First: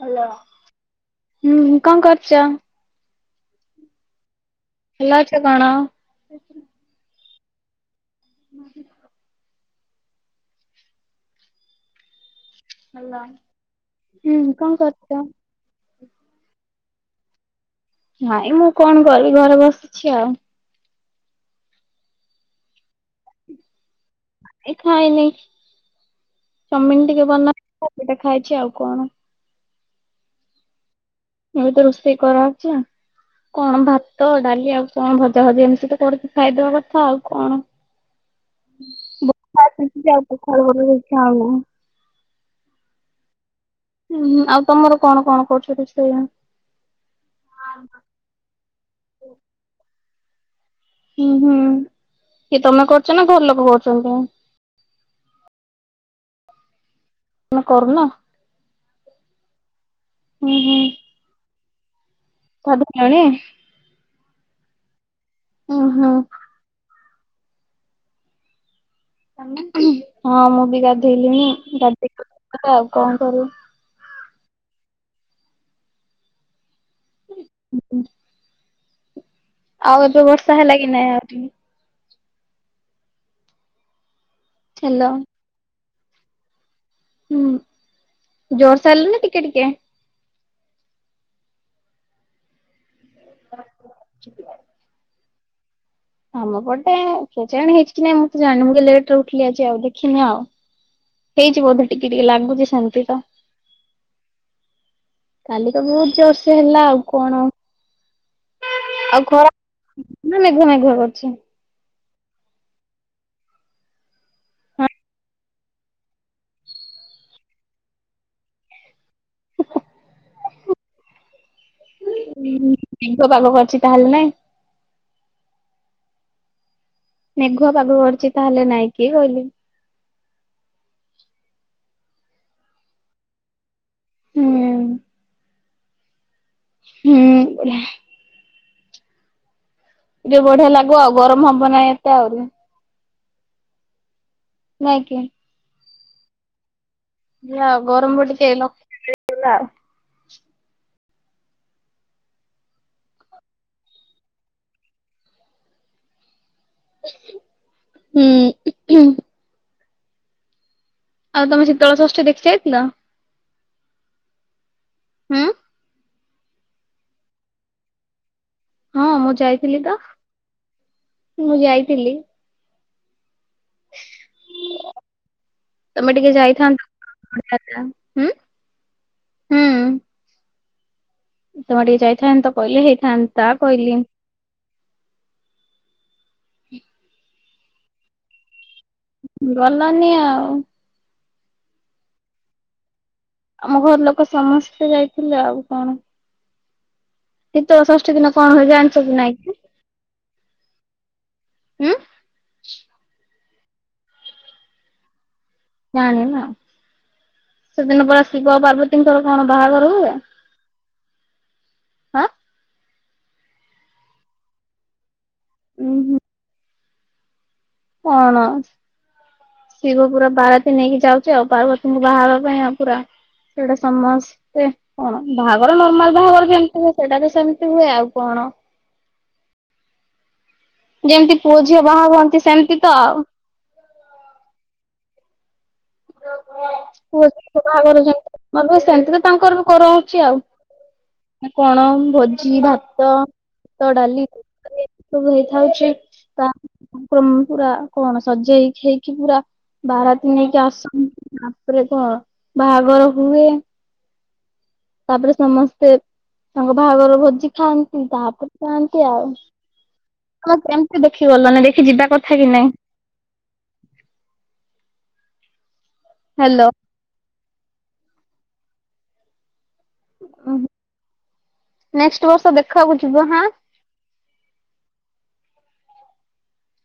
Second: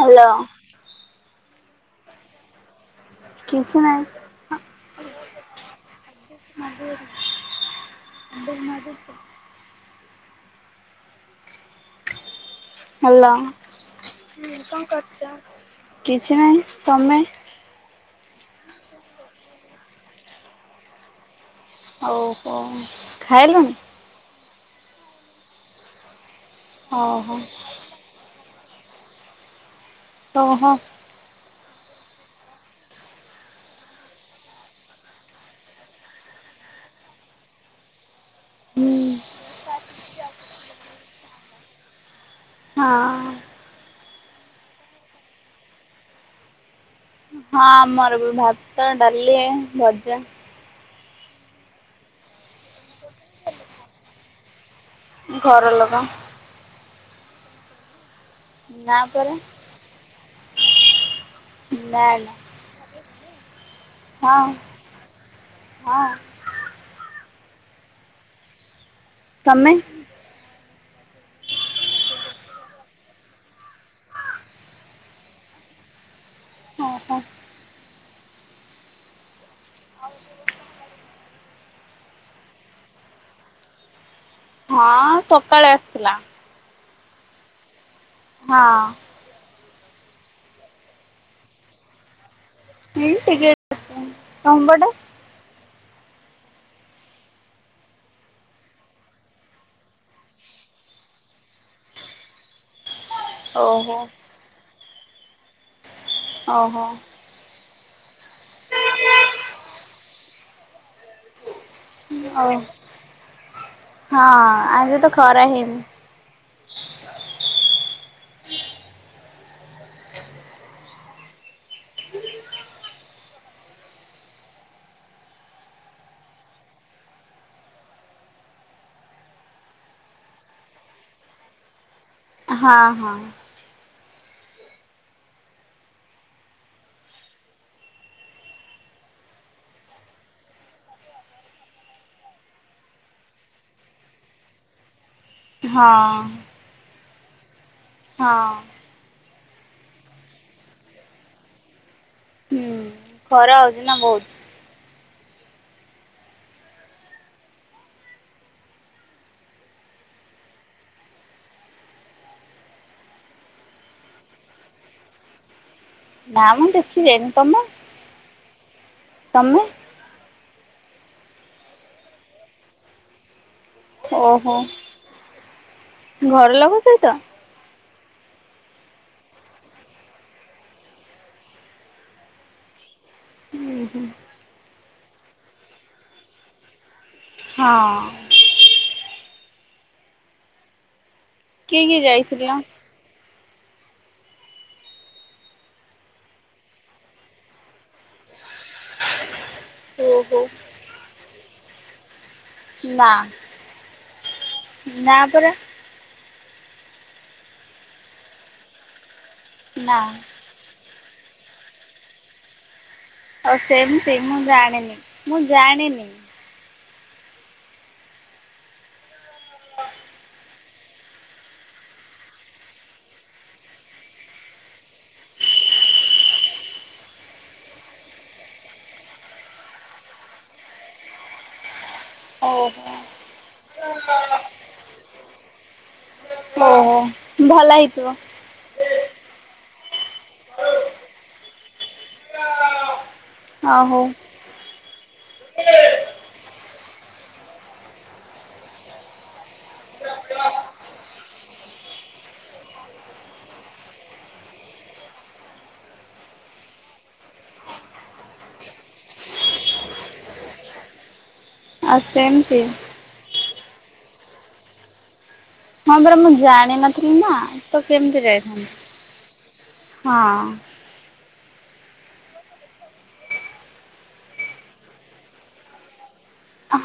Hello ହୁଁ। କଣ କରୁଛ। କିଛି ନାହିଁ। ଭଲ ଅଛ କଣ। ଆବେ ମାରୁ ତ। ହାଲୋ, ହୁଁ କଣ କରୁଚ? କରୁଛ? କିଛି ନାହିଁ। ତମେ। ନାଇଁ ମୁଁ କଣ କରିବି ଘରେ ବସିଛି ଆଉ ଓହୋ ଖାଇଲୁଣିି? ଏ ଖାଇନି। ଚାଉମିନି ଟିକିଏ ଓହୋ ବନା [unintelligible] ଖାଇଛି। କଣ କଣ? ଓହୋ। ମୁତରେ ହୁଁ ଇଚ୍ଛା ହଉନି। ହଁ। ହୁଁ ଆଉ ତମର କଣ କଣ କରୁଛନ୍ତି ସେଇ ହଁ ଆମର ବି ଭାତ ଡାଲି ଜା ହୁଁ ହୁଁ କିଏ ତମେ କରୁଛ ନା ଘର ଲୋକ କରୁଛନ୍ତି। ମୁ ଘରଲୁକ ମନ କରୁନ ନା ପରା ହୁଁ ହୁଁ। ନାଁ। ସାଧୁ ଖେଣି ହଁ। ଓ ହଁ। ହୋ। ତମେ ହଁ ମୁଁ ବି ଗାଧେଇଲିଣି [unintelligible] କଣ କରୁଛୁ? ଓହୋ। [inaudible] ଆଉ ଏବେ ବର୍ଷା ହେଲା କି ନାଇଁ ଆଉ ଏଇଟି ହ୍ୟାଲୋ। ହଁ ସକାଳେ ଥିଲା। ହଁ। ଜେ ହଁ ଟିକେବ ଟା ଆମ ପଟେ କିଏ ଜାଣି ହେଇଛି କି ନାହିଁ ମୁଁ ତ ଜଣିନି ମୁଁ ଲେଟିରି ଉଠିଲି ଆଜି ଦେଖିନାହିଁ ହେଇଛି ବେଧେ ଟିକିଏ ଟିକିଏ ଲାଗୁଛି ସେମିତେ ତ ଓହୋ। କାଲି ତ ବହୁତୁ ଜେସେ ଓହୋ ହେଲା ଆଉ କଣ ଆଉ କଣ ମେଘୁଆ ମେଘୁଆ କରୁଛି। ହଁ ହଁ ଆଜିତ ଖରା ହଇନି। ମେଘ ପାଗ କରିଛି ତାହେଲେ ନାହିଁ। ମେଘୁଆ ପାଗ କରିଛି ତାହେଲେ ନାହିଁ କି କହିଲୁ? ହଁ ହଁ ହୁଁ। ହୁଁ [inaudible] ଯ ବଢିଆ ଲାଗିବ ଆଉ ଗରମ ହବ ନାହିଁ ଏତେ ଆଉ । ନାଇଁ କିି? ହଁ [inaudible] [unintelligible] ଗରମ ହଁ [unintelligible] [unintelligible] ହୁଁ ଖରା ହଉଛି ନା ବହୁତ ଉଁ ହୁଁ ଆଉ ତମେ ଶୀତଳଷଷ୍ଠୀ ଦେଖି ଯାଇଥିଲ? ଆଁ ନାଁ ମୁଁ ଦେଖିଯାଇନି। ତମେ? ହଁ ମୁଁ ତମେ ଯାଇଥିଲି ତ। ମୁଁ ଯାଇଥିଲି। ଓହୋ ଘର ଲୋକ ସହିତ? ଉଁ ହୁଁ। ତମେ ଟିକେ ଯାଇଥାନ୍ତ କହିଲେ ହେ ହେନ୍ତା କହିଲି। [inaudible] ହଁ। ଗଲାନି ଆଉ। କିଏ କିଏ ଯାଇଥିଲା। ଆମ ଘର ଲୋକ ସମସ୍ତେ ଯାଇଥିଲେ ଆଉ କଣ? ଶୀତଳ ଷଷ୍ଠୀ ଦିନ କଣ ହୁଏ ଜାଣିଛ କି ନାଇଁ କି? ଓ ହୋ ଉଁ। ନାଁ ନା ପରା [unintelligible] ସେଦିନ ପରା ଶିବ ପାର୍ବତୀଙ୍କର କଣ ନା ବାହାଘରକୁ? ଉଁ ହଉ ସେମ ସେମ ମୁଁ ଜାଣିନି। ମୁଁ ଉଁ ଜାଣେନି ହୁଁ। କଣ? ଶିବପୁର ବା ନେଇକି ଯାଉଛି ଆଉ ପାର୍ବତୀଙ୍କୁ ବାହାହବା ପାଇଁ ଆଉ ପୁରା ସେଇଟା ସମସ୍ତେ କଣ ବାହାଘର ନର୍ମାଲ ବାହାଘର ଯେମିତି ହୁଏ ସେଇଟା ବି ସେମତି ହୁଏ ଆଉ କଣ। ଯେମିତି ପୁଅ ଝିଅ ବାହା ହୁହନ୍ତି ସେମିତି ଓହୋ ତ ଆଉ। ଓହୋ ପୁଅ ଝିଅ ଭଲ ବାହାଘର ହେଇଥିବ ଯେମିତି ସେମିତି ତ ତାଙ୍କର। କରାହୋଉଚି ଆଉ ଆ କଣ ଭୋଜି ଭାତ। ଅ ତ ହଉ ଡାଲି [unintelligible] ହେଇଥାଉଛି ତ ତାଙ୍କର ପୁରା କଣ ସଜେଇ ହେଇକି ପୁରା ବାରାତୀ ନେଇକି ଆସ ତାପରେ ତ ବାହାଘର ହୁଏ ତାପରେ ସମସ୍ତେ ତାଙ୍କ ବାହାଘର ଭୋଜି ଖାଆନ୍ତି ତାପରେ ଆନ୍ତି ଆଉ। ଗଲନି ଦେଖି ଆଉ ଯିବା କଥା କି ସେମିତି ନାଇଁ? ହଁ ପରା ମୁଁ ହାଲୋ। ଜାଣିନଥିଲି ନା। ତ କେମିତି ଯାଇଥାନ୍ତି? ହଁ। ନେକ୍ସଟ ବର୍ଷ ଦେଖିବାକୁ ଯିବ ହଁ।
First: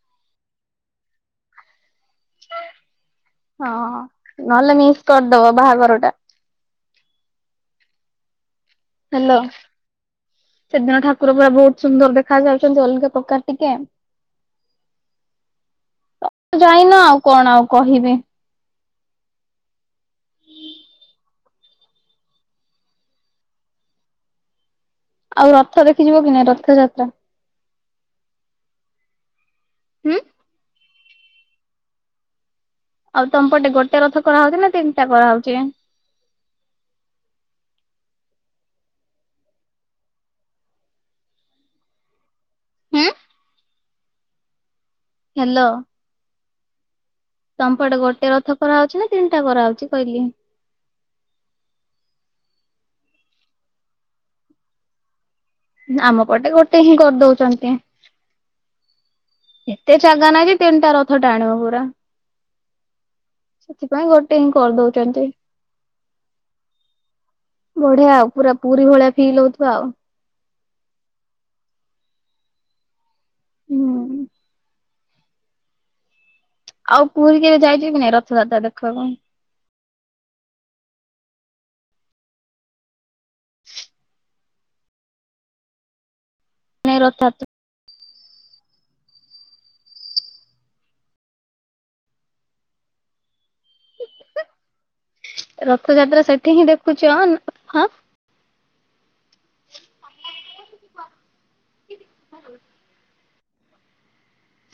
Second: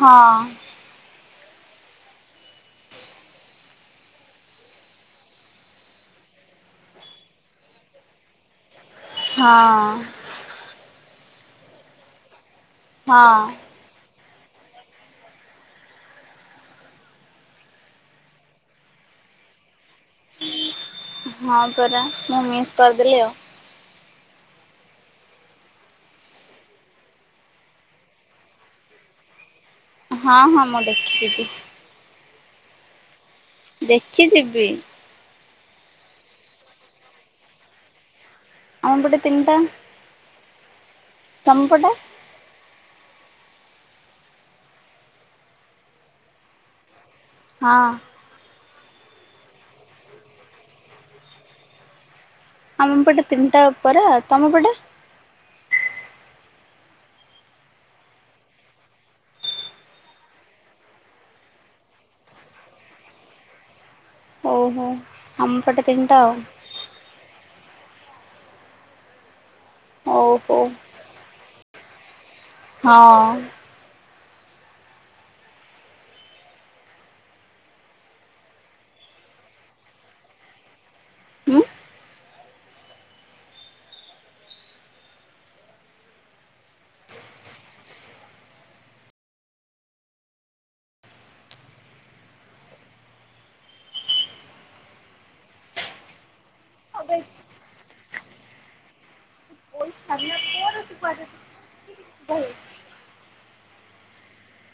ହଁ। ହଁ ନହେଲେ ମିସ୍ କରିଦବ ବାହାଘରଟା। ପୁରା ହଁ। ପୁରା ବହୁତ ସୁନ୍ଦର ଦେଖାଯାଏ। କିନ୍ତୁ ଅଲଗା ପ୍ରକାର ହଁ ଟିକେ ତ ଯାଇନି ଆଉ କଣ ଆଉ କହିବି? ହଁ ପରା, ମୁଁ ମିସ୍ କରିଦେଲି ଆଉ। ଆଉ ରଥ ଦେଖି ଯିବ କି ନାହି ରଥଯାତ୍ରା? ହୁଁ। ହଁ ହଁ ମୁଁ ଦେ ଯିବି। ଆଉଲ୍ ତମ ପଟେ ଗୋଟେ ରଥ କରାହଉଛି ନା ତିନିଟା କରାହଉଛି? [unintelligible] ଆମପଟେ ତିନିଟା, ତମପଟେ? ହୁଁ। ହ୍ୟାଲୋ। ହଁ। ତମପଟେ ଗୋଟେ ରଥ କରାହଉଛି ନା ତିନିଟା କରାହଉଛି କହିଲି? ଆମ ପଟେ ତିନିଟା ଉପରେ, ଆଉ ତମ ପଟେ? ଆମ ପଟେ ଗୋଟେ ହିଁ କରିଦଉଛନ୍ତି। ଏତେ ଜାଗା ନାହିଁ ଯେ ତିନିଟା ରଥ ଟାଣିବ ପୁରା। ସେଥିପାଇଁ ଗୋଟେ ହିଁ ଓହୋ କରିଦଉ ଆମ ପଟେ ତିନିଟା ଆଉ। ବଢିଆ ଆଉ ପୁରା ପୁରୀ ଭଳିଆ ଫିଲ୍ ହଉ ହଉ ହଉ। ହଁ। ହୁଁ। ଆଉ ପୁରୀ କେବେ ଯାଇଛ କି ନାଇଁ ରଥଯାତ୍ରା ଦେଖିବାକୁ? ଉଁ [unintelligible] ରଥଯାତ୍ରା ସେଠି ହିଁ ଦେଖୁଛ ନ୍-ହଁ।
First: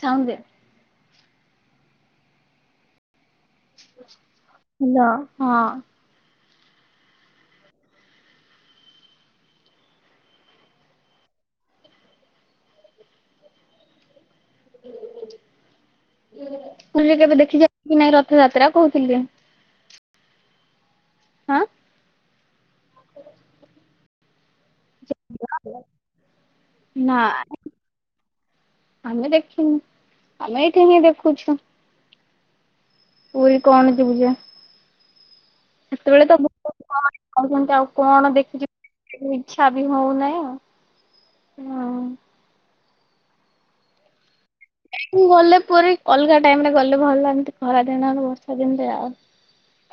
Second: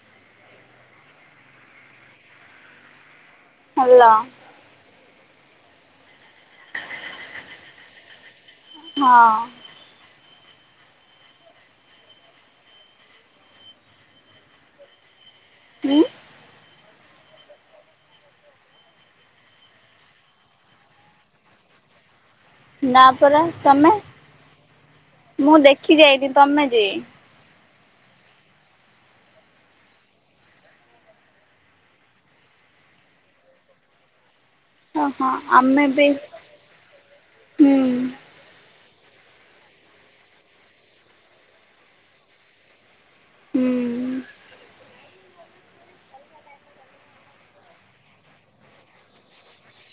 ସାଉଣ୍ଡ ଦେ। ହାଲୋ। ହ୍ୟାଲୋ ହଁ। ହଁ। ଉଁ [inaudible] ପୁରୀ ରେ କେବେ ଦେଖିଛ କି ନାଇଁ ରଥଯାତ୍ରା କହୁଥିଲି। ଆଁ ନା ପରା ତମେ? ମୁଁ ଦେଖି ଯାଇଛିି ତମେ ଯେ ନା ଆମେ ଦେଖିନୁ ଆମେ ଏଇଠି ହ ଦେଖୁଛୁ। [unintelligible] ପୂଜା। ଓହୋ ଆମେ ବି ସେତେବେଳେ ତଣଛନ୍ତି ହୁଁ ଆଉ କଣ ଦେଖି? ଇଚ୍ଛା ବି ହଉନହିଁ ଆଉ ହଁ। ହୁଁ। ଗଲେ ପୁରୀ ଅଲଗା ଟାଇମ ରେ ଗଲେ ଭଲ ଏମତି ଖରା ଦିନ ଆ ବର୍ଷା ଦିନରେ ଆଉ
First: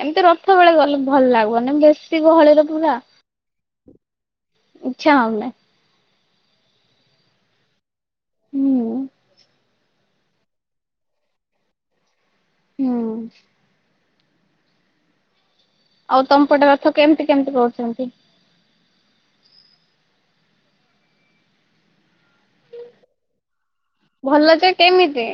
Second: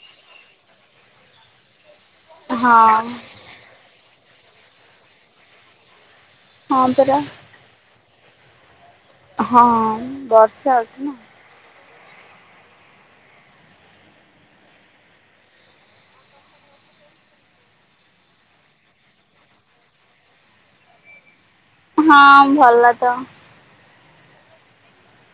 ଏମିତି ରଥ ବେଳେ ଗଲେ ଭଲ ଲାଗୁନି ବେଶ। ଗହଳିର ହଁ ପୁରା ଇଚ୍ଛା ହୋଇନାହିଁ। ହଁ ପରା। ହୁଁ। ହଁ ବର୍ଷା ଅଛି ନା ହଁ। ଆଉ ତମ ପଟେ ରଥ କେମିତି କେମିତି କହୁଛନ୍ତି? ହଁ ଭଲ ତ ଭଲ ଯେ କେମିତି?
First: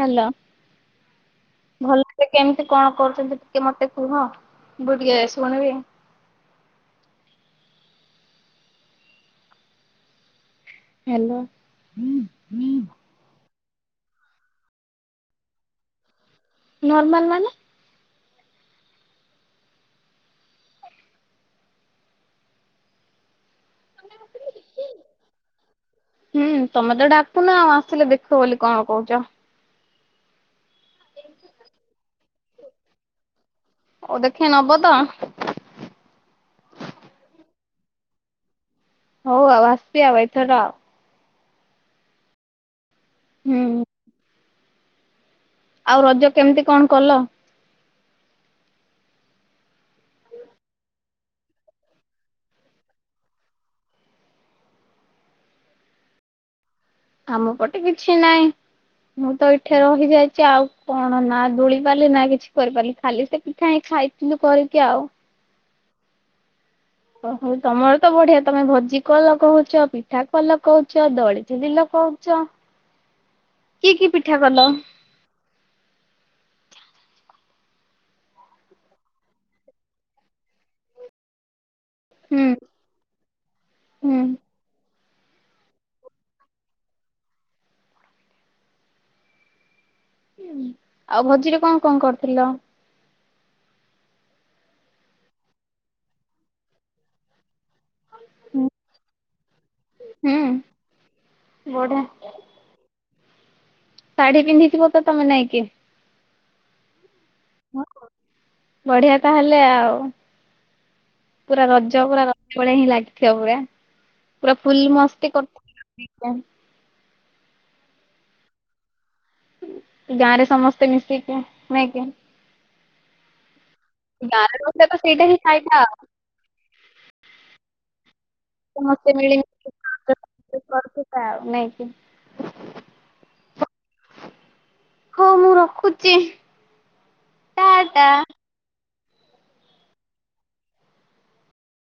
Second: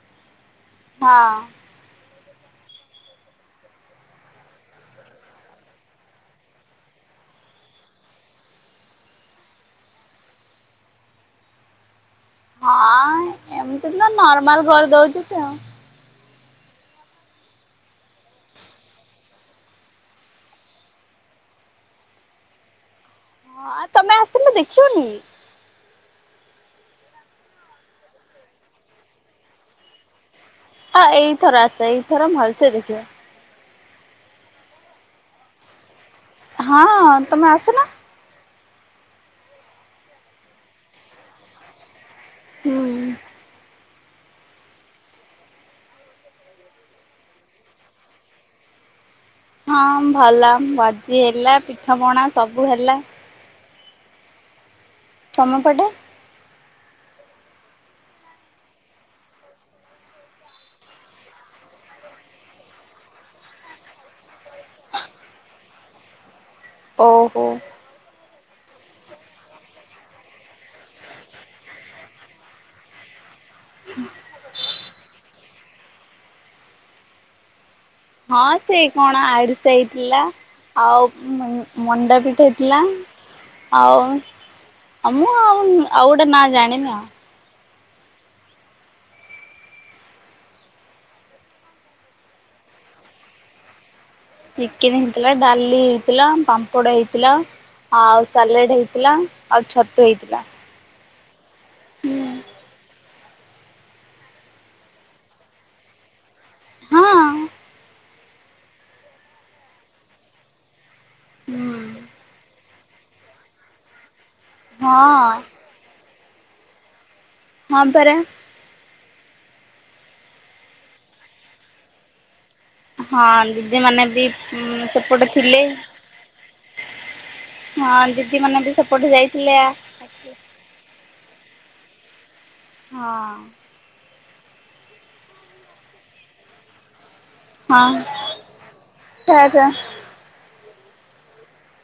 ହଲୋ। ହଁ। ସେ କେମିତି କଣ କରୁଛନ୍ତି ଟିକେ ମତେ କୁହ ମୁଁ ଟିକେ ଶୁଣିବି? ହେଲୋ ହୁଁ ହୁଁ। ଏମତି ନା ନର୍ମାଲ କରିଦଉଛି ସେ ଆଉ। ନର୍ମଲ ମାନେ? ସେ ଦେଖିିବନି। ହୁଁ ତମେ ତ ଡାକୁନ ଆଉ ଆସିଲେ ଦେଖ ବୋଲି କଣ କହୁଛ? ହଁ ଏଇଥର ଆସ ଏଇଥର ଭଲସେ ଦେଖିବ। ଓ ଦେଖେଇ ନବ ତ? ହଁ ତମେ ଆସୁ ନ। ହଉ ଆଉ ଆସି ଆଉ ଏଇଥର। ହୁଁ। ହୁଁ। ଆଉ ରଜ କେମିତି କଣ କଲ? ହଁ ଭଲ ଭଜି ହେଲା ପିଠା ପଣା ସବୁ ହେଲା। ତମ ପଟେ? ଆମ ପଟେ କିଛି ନହିଁ ମୁଁ ତ ଏଇଠି ରହିଯାଇଛି ଆଉ କଣ ନା ଦୋଳି ପାରିଲି ନା କିଛି କରିପାରିଲି ଖାଲି ସେ ପିଠା ହେ ଖାଇଥିଲୁ କରିକି ଆଉ। ଓହୋ ତମର ତ ବଢିଆ ତମେ ଭୋଜି କଲ କହୁଛ ପିଠା କଲ କହୁଛ ଦଳିଚେଲିଲ କହୁଛ କି କି ପିଠା କଲ? ହଁ ସେଇ କଣ ଆୁଷ ହେଇଥିଲା ଆଉ? ହୁଁ ମଣ୍ଡାପିଠ ହେଇଥିଲା ଆଉ। ହୁଁ ଆ ମୁଁ ଆଉ ଆଉ ଗୋଟେ ନା ଜାଣିନ। ଆଉ ଭୋଜିରେ କଣ କଣ କରଥିଲ? ଚିକେନ ହେଇଥିଲା ଡାଲି ହେଇଥିଲା ପାମ୍ପଡ ହେଇଥିଲା। ଆଉ ସାଲେଡ ହେଇଥିଲା ଆଉ ଛତୁ ହେଇଥିଲା। ଗୋଡେ ଶାଢୀ ପିନ୍ଧିଥିବ ତ ତମେ ନାଇଟ୍। ହଁ। ବଢିଆ ତାହେଲେ ଆଉ ହୁଁ ପୁରା ରଜ ପୁରା ର ବଳିଆ ଲାଗିଥିବ ପୁରା । ପୁରା ଫୁଲ୍ ହଁ ମସ୍ତି କଲୁ । ବି କନ୍ ହଁ ପରା ଗାଁରେ ସମସ୍ତେ ମିଶିକୁ ହ୍ୱାଇଁ କି ହଁ ଲୀ ଦିଦି ମାନେ ବି ଗାଁରେ ରହିଲେ ତ ସେ ପଟେ ସେଇଟା ହିଁ ଥିଲେ ଫାଇଦା ଆଉ । ହଁ ଦିଦି ମାନେ ବି ସେ ପଟେ ସମସ୍ତେ ଯାଇଥିଲେ ଆ ମିଳିମିଶି ଉନ୍ ହଁ। ହଁ ମୁଁ ରଖୁଛି । ଟା ଟା ଟା ଟା